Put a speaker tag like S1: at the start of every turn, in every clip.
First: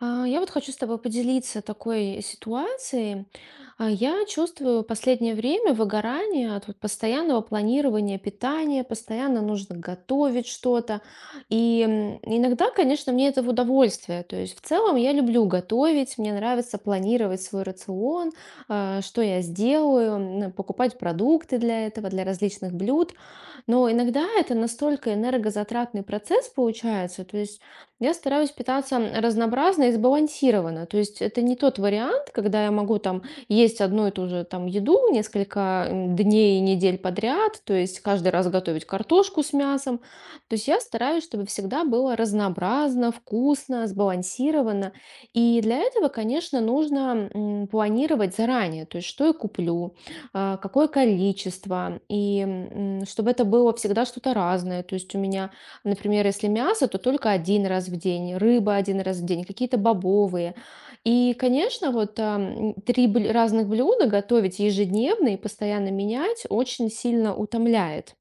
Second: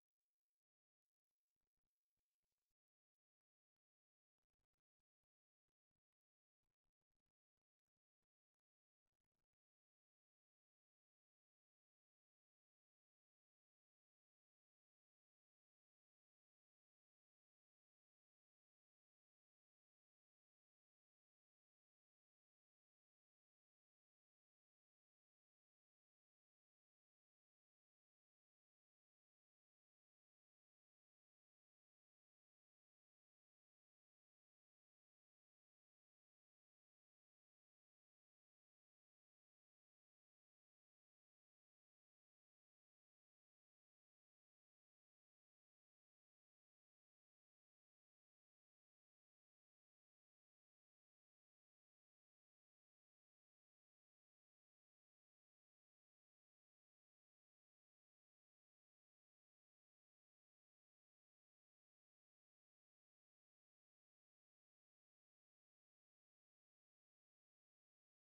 S1: Я вот хочу с тобой поделиться такой ситуацией. Я чувствую последнее время выгорание от вот постоянного планирования питания, постоянно нужно готовить что-то. Иногда, конечно, мне это в удовольствие. То есть в целом я люблю готовить, мне нравится планировать свой рацион, что я сделаю, покупать продукты для этого, для различных блюд. Но иногда это настолько энергозатратный процесс получается. То есть я стараюсь питаться разнообразно и сбалансированно. То есть это не тот вариант, когда я могу там есть одну и ту же там еду несколько дней и недель подряд, то есть каждый раз готовить картошку с мясом. То есть я стараюсь, чтобы всегда было разнообразно, вкусно, сбалансированно. И для этого, конечно, нужно планировать заранее, то есть что я куплю, какое количество, и чтобы это было всегда что-то разное. То есть у меня, например, если мясо, то только один раз в день, рыба один раз в день, какие-то бобовые. И, конечно, вот разных блюда готовить ежедневно и постоянно менять очень сильно утомляет.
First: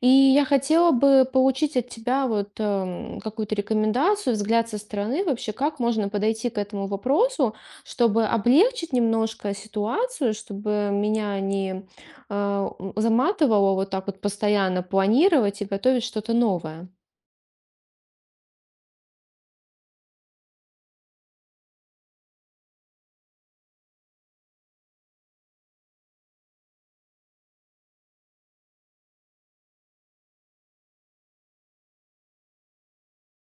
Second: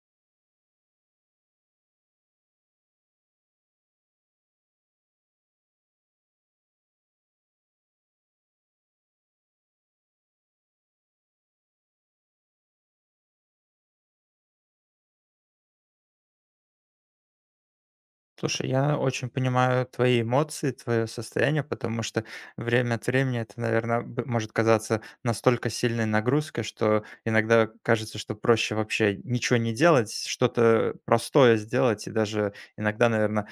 S1: И я хотела бы получить от тебя вот какую-то рекомендацию, взгляд со стороны вообще, как можно подойти к этому вопросу, чтобы облегчить немножко ситуацию, чтобы меня не заматывало вот так вот постоянно планировать и готовить что-то новое.
S2: Слушай, я очень понимаю твои эмоции, твое состояние, потому что время от времени это, наверное, может казаться настолько сильной нагрузкой, что иногда кажется, что проще вообще ничего не делать, что-то простое сделать, и даже иногда, наверное,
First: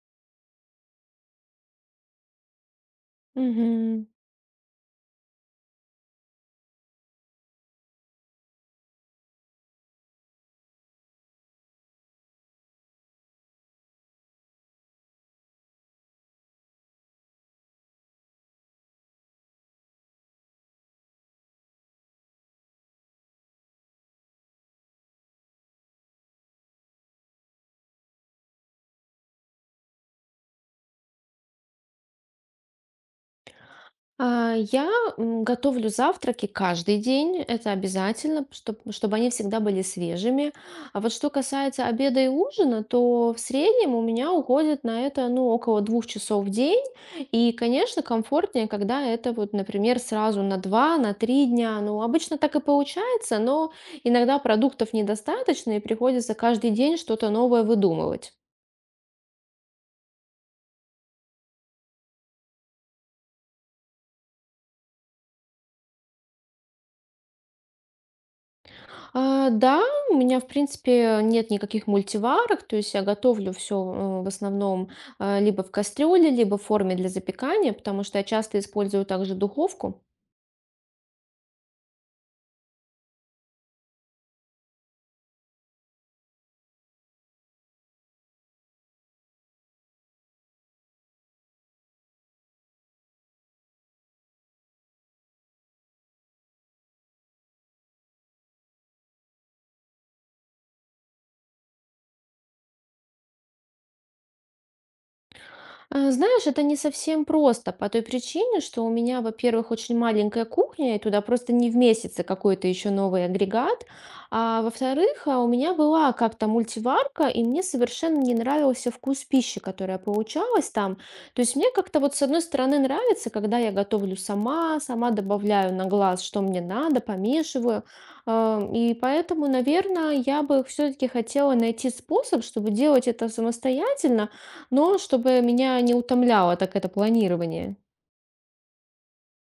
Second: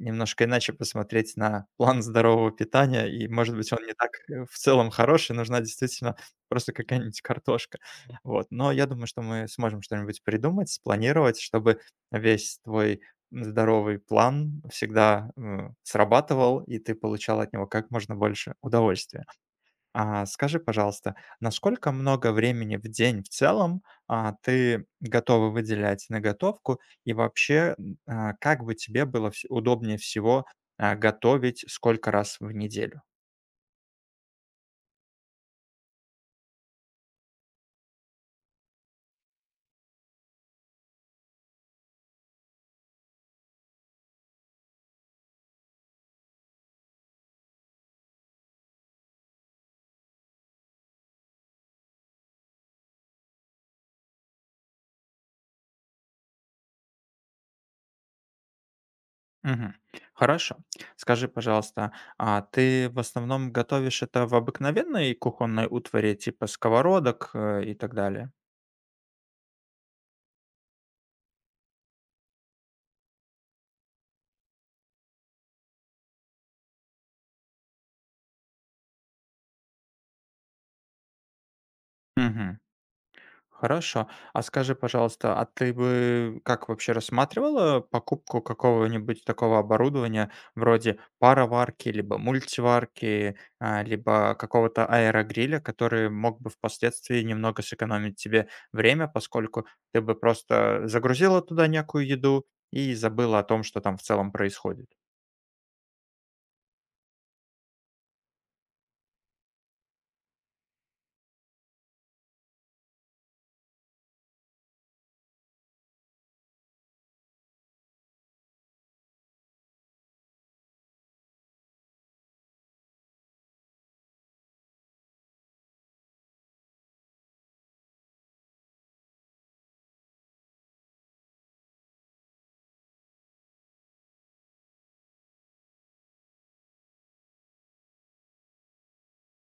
S2: немножко иначе посмотреть на план здорового питания, и, может быть, он не
S1: Мгм.
S2: так в целом хороший, нужна действительно просто какая-нибудь картошка. Вот. Но я думаю, что мы сможем что-нибудь придумать, спланировать, чтобы весь твой здоровый план всегда, срабатывал, и ты получал от него как можно больше удовольствия. А скажи, пожалуйста, насколько много времени в день в целом, ты готова выделять на готовку? И вообще, как бы тебе было вс удобнее всего, готовить сколько раз в неделю?
S1: Я готовлю завтраки каждый день, это обязательно, чтобы, чтобы они всегда были свежими. А вот что касается обеда и ужина, то в среднем у меня уходит на это, ну, около двух часов в день. И, конечно, комфортнее, когда это вот, например, сразу на два, на три дня. Ну, обычно так и получается, но иногда продуктов недостаточно, и приходится каждый день что-то новое выдумывать.
S2: Мгм. Хорошо. Скажи, пожалуйста, а ты в основном готовишь это в обыкновенной кухонной утвари, типа сковородок, и так далее?
S1: А, да, у меня, в принципе, нет никаких мультиварок, то есть я готовлю все в основном либо в кастрюле, либо в форме для запекания, потому что я часто использую также духовку.
S2: Мгм. Хорошо. А скажи, пожалуйста, а ты бы как вообще рассматривала покупку какого-нибудь такого оборудования вроде пароварки, либо мультиварки, либо какого-то аэрогриля, который мог бы впоследствии немного сэкономить тебе время, поскольку ты бы просто загрузила туда некую еду и забыла о том, что там в целом происходит?
S1: Знаешь, это не совсем просто по той причине, что у меня, во-первых, очень маленькая кухня, и туда просто не вместится какой-то еще новый агрегат. А во-вторых, у меня была как-то мультиварка, и мне совершенно не нравился вкус пищи, которая получалась там. То есть мне как-то вот с одной стороны нравится, когда я готовлю сама, сама добавляю на глаз, что мне надо, помешиваю. И поэтому, наверное, я бы все-таки хотела найти способ, чтобы делать это самостоятельно, но чтобы меня не утомляло так это планирование.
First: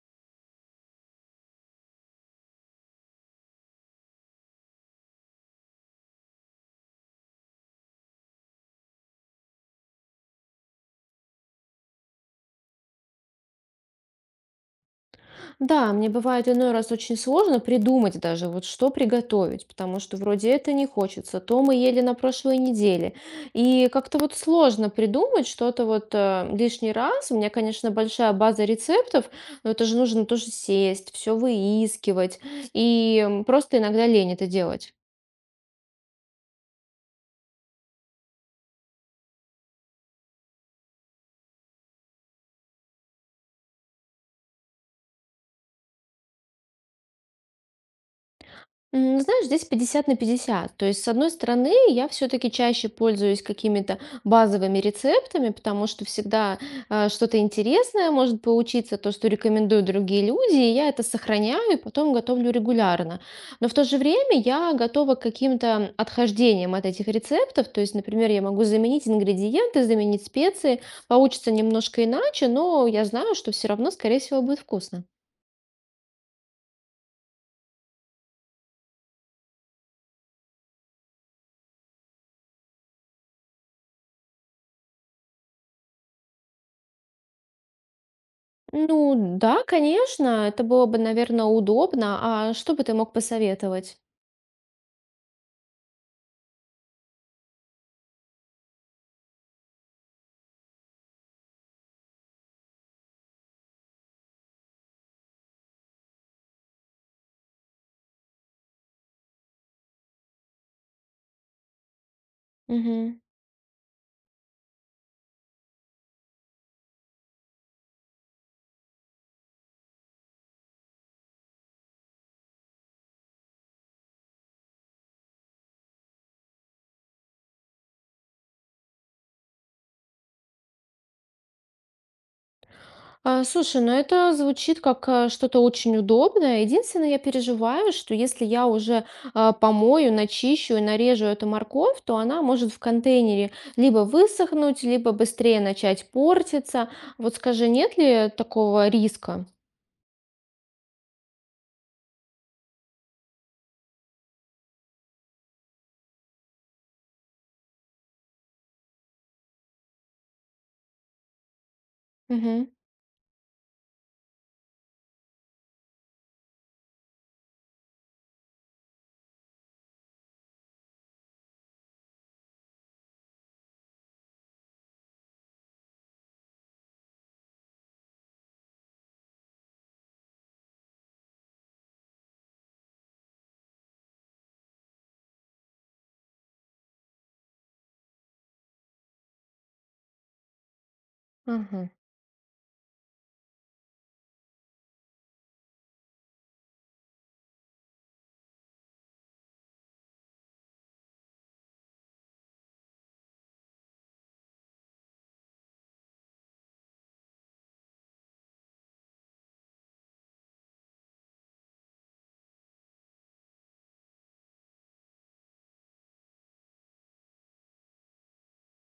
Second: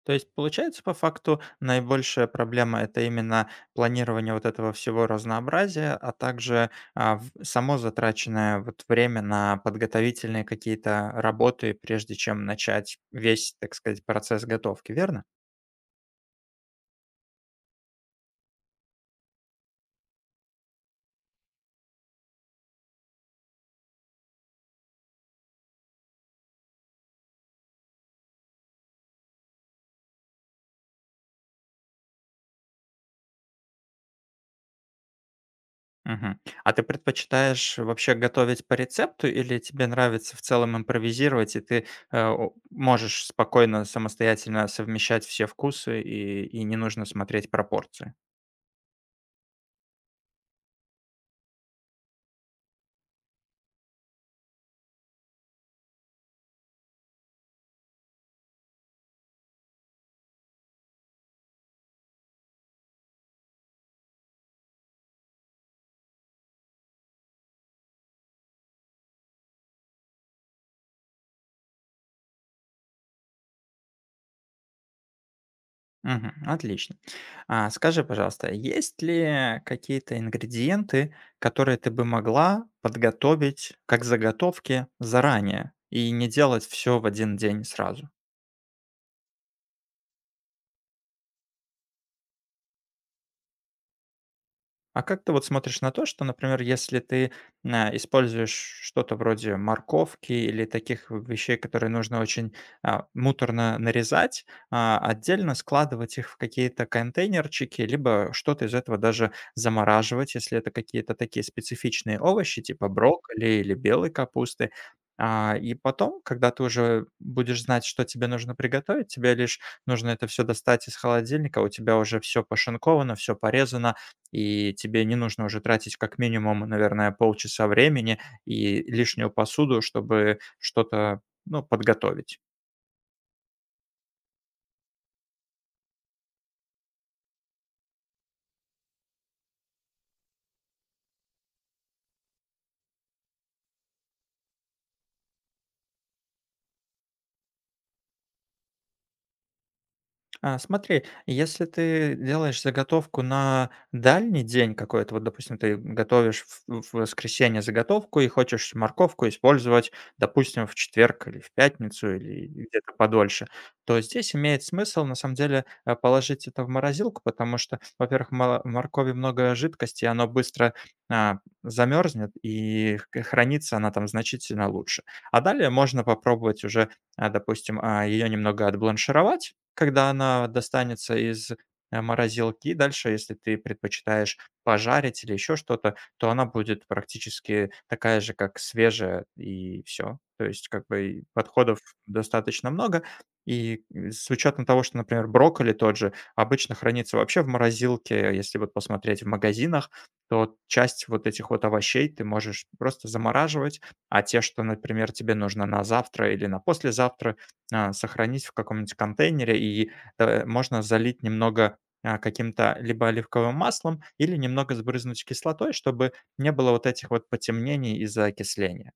S2: То есть получается, по факту, наибольшая проблема- это именно планирование вот этого всего разнообразия, а также, а, в само затраченное вот время на подготовительные какие-то работы, прежде чем начать весь, так сказать, процесс готовки, верно?
S1: Да, мне бывает иной раз очень сложно придумать даже, вот что приготовить, потому что вроде это не хочется, то мы ели на прошлой неделе. И как-то вот сложно придумать что-то вот лишний раз. У меня, конечно, большая база рецептов, но это же нужно тоже сесть, все выискивать. И просто иногда лень это делать.
S2: Мгм. А ты предпочитаешь вообще готовить по рецепту или тебе нравится в целом импровизировать, и ты, э, о можешь спокойно самостоятельно совмещать все вкусы и не нужно смотреть пропорции?
S1: Знаешь, здесь 50 на 50. То есть, с одной стороны, я все-таки чаще пользуюсь какими-то базовыми рецептами, потому что всегда что-то интересное может поучиться то, что рекомендуют другие люди, и я это сохраняю и потом готовлю регулярно. Но в то же время я готова к каким-то отхождениям от этих рецептов. То есть, например, я могу заменить ингредиенты, заменить специи. Получится немножко иначе, но я знаю, что все равно, скорее всего, будет вкусно.
S2: Мгм. Отлично. А, скажи, пожалуйста, есть ли какие-то ингредиенты, которые ты бы могла подготовить как заготовки заранее и не делать все в один день сразу?
S1: Ну да, конечно, это было бы, наверное, удобно. А что бы ты мог посоветовать?
S2: А как ты вот смотришь на то, что, например, если ты используешь что-то вроде морковки или таких вещей, которые нужно очень муторно нарезать, отдельно складывать их в какие-то контейнерчики, либо что-то из этого даже замораживать, если это какие-то такие специфичные овощи, типа
S1: Мгм.
S2: брокколи или белой капусты. А, и потом, когда ты уже будешь знать, что тебе нужно приготовить, тебе лишь нужно это все достать из холодильника, у тебя уже все пошинковано, все порезано, и тебе не нужно уже тратить как минимум, наверное, полчаса времени и лишнюю посуду, чтобы что-то, ну, подготовить.
S1: А, слушай, ну это звучит как что-то очень удобное. Единственное, я переживаю, что если я уже помою, начищу и нарежу эту морковь, то она может в контейнере либо высохнуть, либо быстрее начать портиться. Вот скажи, нет ли такого риска?
S2: А, смотри, если ты делаешь заготовку на дальний день какой-то, вот, допустим, ты готовишь в воскресенье заготовку и хочешь морковку использовать, допустим, в четверг или в пятницу, или
S1: Мгм.
S2: где-то подольше, то здесь имеет смысл, на самом деле, положить это в морозилку, потому что, во-первых, мало в моркови много жидкости, и оно быстро, замерзнет, и х хранится она там значительно лучше. А далее можно попробовать уже, допустим, ее немного отбланшировать, когда она достанется из, морозилки, дальше, если ты предпочитаешь пожарить или еще что-то, то она будет практически такая же, как свежая, и все. То есть как бы и подходов
S1: Ага.
S2: достаточно много. И, с учетом того, что, например, брокколи тот же обычно хранится вообще в морозилке, если вот посмотреть в магазинах, то часть вот этих вот овощей ты можешь просто замораживать, а те, что, например, тебе нужно на завтра или на послезавтра, сохранить в каком-нибудь контейнере, и, можно залить немного, каким-то либо оливковым маслом, или немного сбрызнуть кислотой, чтобы не было вот этих вот потемнений из-за окисления.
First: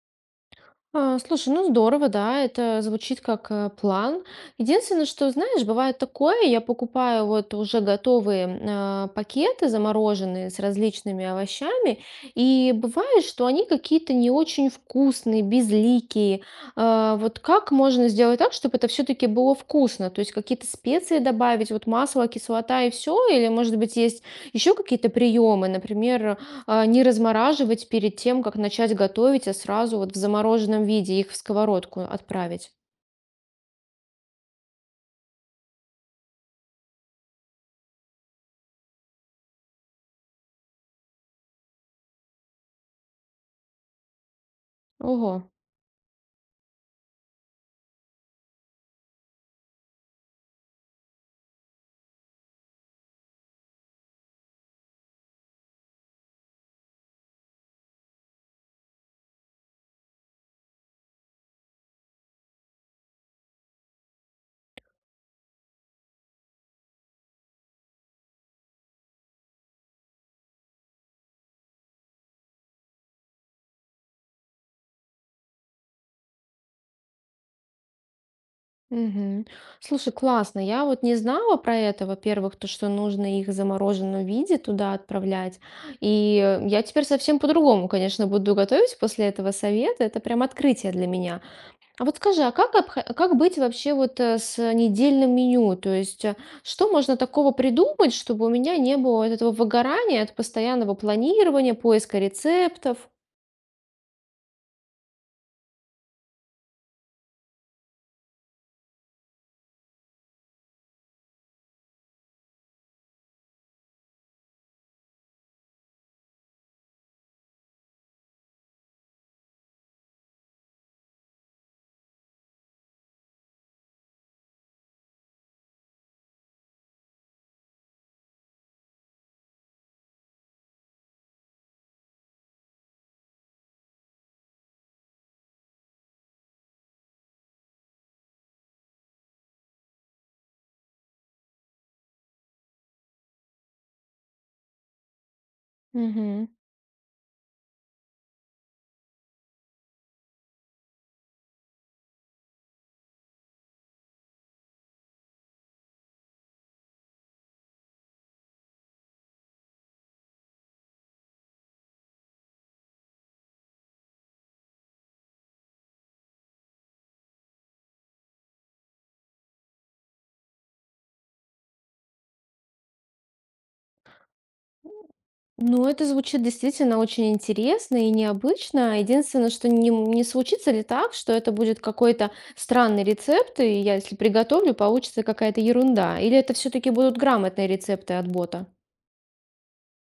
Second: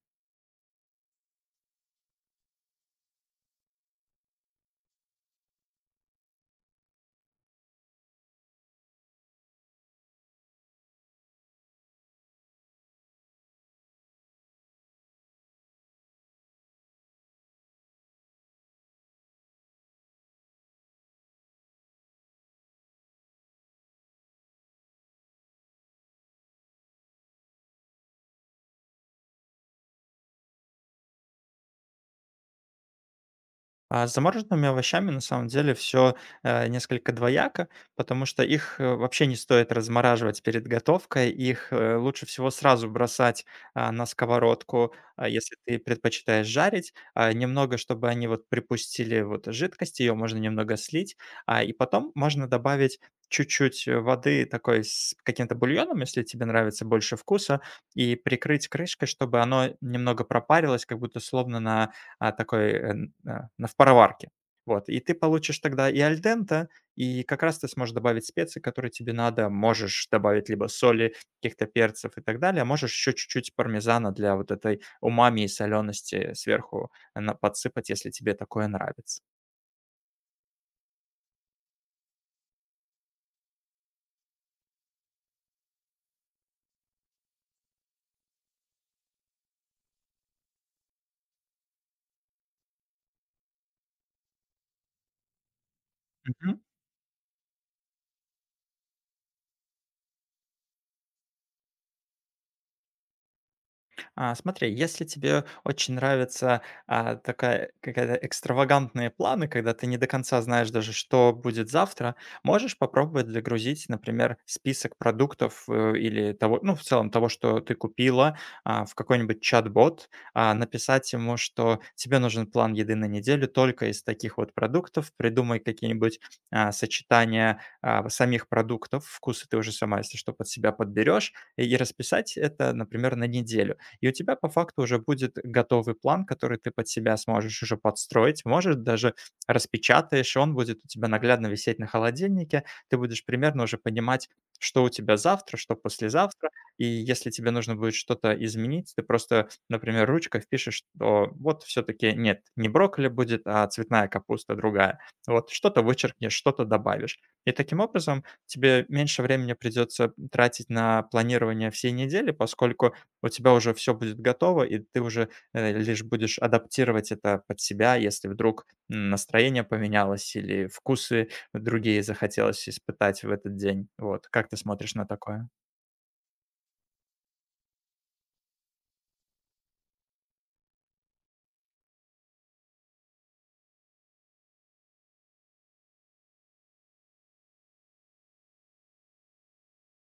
S1: А, слушай, ну здорово, да, это звучит как план. Единственное, что, знаешь, бывает такое, я покупаю вот уже готовые пакеты замороженные с различными овощами, и бывает, что они какие-то не очень вкусные, безликие. А, вот как можно сделать так, чтобы это все-таки было вкусно? То есть какие-то специи добавить, вот масло, кислота и все? Или, может быть, есть еще какие-то приемы, например, не размораживать перед тем, как начать готовить, а сразу вот в замороженном виде их в сковородку отправить.
S2: А с замороженными овощами на самом деле все несколько двояко, потому что их, вообще не стоит размораживать перед готовкой. Их, лучше всего сразу бросать, на сковородку, а,
S1: Ого.
S2: если ты предпочитаешь жарить. А, немного, чтобы они вот припустили вот жидкость, ее можно немного слить, и потом можно добавить чуть-чуть, воды такой с каким-то бульоном, если тебе нравится больше вкуса, и прикрыть крышкой, чтобы оно немного пропарилось, как будто словно на такой, на скороварке. Вот, и ты получишь тогда и альдента и как раз ты сможешь добавить специи, которые тебе надо. Можешь добавить либо соли, каких-то перцев и так далее, а можешь еще чуть-чуть пармезана для вот этой умами и солености сверху на подсыпать, если тебе такое нравится.
S1: Мгм. Слушай, классно. Я вот не знала про это, во-первых, то, что нужно их в замороженном виде туда отправлять. И я теперь совсем по-другому, конечно, буду готовить после этого совета. Это прям открытие для меня. А вот скажи, как быть вообще вот с недельным меню? То есть, что можно такого придумать, чтобы у меня не было вот этого выгорания от постоянного планирования, поиска рецептов?
S2: А, смотри, если тебе очень нравится, такая какая-то экстравагантные планы, когда ты не до конца знаешь даже, что будет завтра, можешь попробовать загрузить, например, список продуктов, или того, ну, в целом того, что ты купила, в какой-нибудь чат-бот, написать ему, что тебе нужен план еды на неделю только из таких вот продуктов, придумай какие-нибудь, сочетания, самих продуктов, вкусы ты уже сама, если что, под себя подберешь, и расписать это, например, на неделю. И у тебя по факту уже будет готовый план, который ты под себя сможешь уже подстроить. Может, даже распечатаешь, и он будет у тебя наглядно висеть на холодильнике. Ты будешь примерно уже понимать, что у тебя завтра, что
S1: Мгм.
S2: послезавтра. И если тебе нужно будет что-то изменить, ты просто, например, ручкой впишешь, что вот все-таки нет, не брокколи будет, а цветная капуста другая. Вот что-то вычеркнешь, что-то добавишь. И таким образом тебе меньше времени придется тратить на планирование всей недели, поскольку у тебя уже все будет готово, и ты уже, лишь будешь адаптировать это под себя, если вдруг, настроение поменялось или вкусы другие захотелось испытать в этот день. Вот, как ты смотришь на такое?
S1: Ну, это звучит действительно очень интересно и необычно. Единственное, что не случится ли так, что это будет какой-то странный рецепт, и я, если приготовлю, получится какая-то ерунда? Или это все-таки будут грамотные рецепты от бота?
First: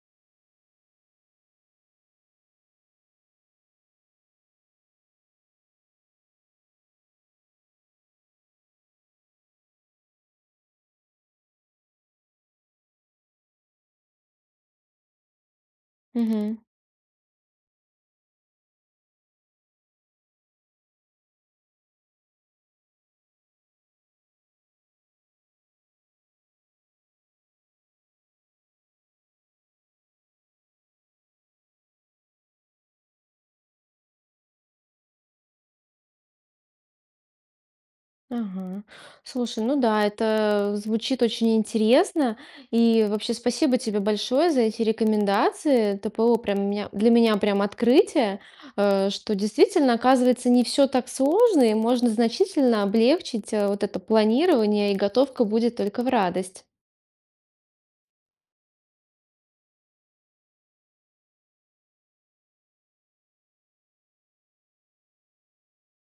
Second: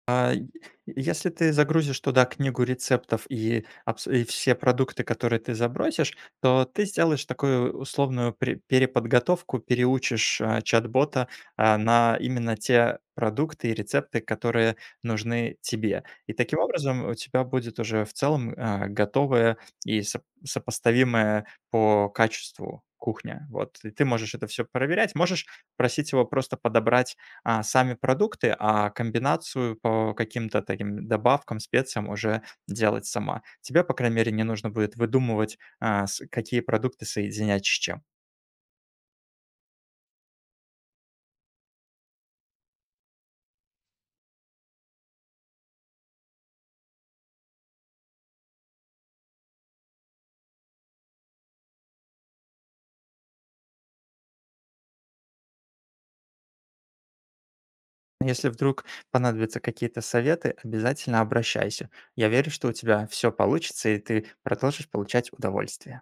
S2: А, е Если ты загрузишь туда книгу рецептов и все продукты, которые ты забросишь, то ты сделаешь такую условную пре переподготовку, переучишь, чат-бота, на именно те продукты и рецепты, которые нужны тебе. И
S1: Мгм.
S2: таким образом у тебя будет уже в целом, готовая и соп сопоставимая по качеству кухня. Вот, и ты можешь это все проверять. Можешь просить его просто подобрать, сами продукты, а комбинацию по каким-то таким добавкам, специям уже делать сама. Тебе, по крайней мере, не нужно будет выдумывать, а, с какие продукты соединять с чем.
S1: Ага. Слушай, ну да, это звучит очень интересно. И вообще спасибо тебе большое за эти рекомендации. ТПО прям меня, для меня прям открытие, что действительно, оказывается, не все так сложно, и можно значительно облегчить вот это планирование, и готовка будет только в радость.
S2: Если вдруг понадобятся какие-то советы, обязательно обращайся. Я верю, что у тебя все получится, и ты продолжишь получать удовольствие.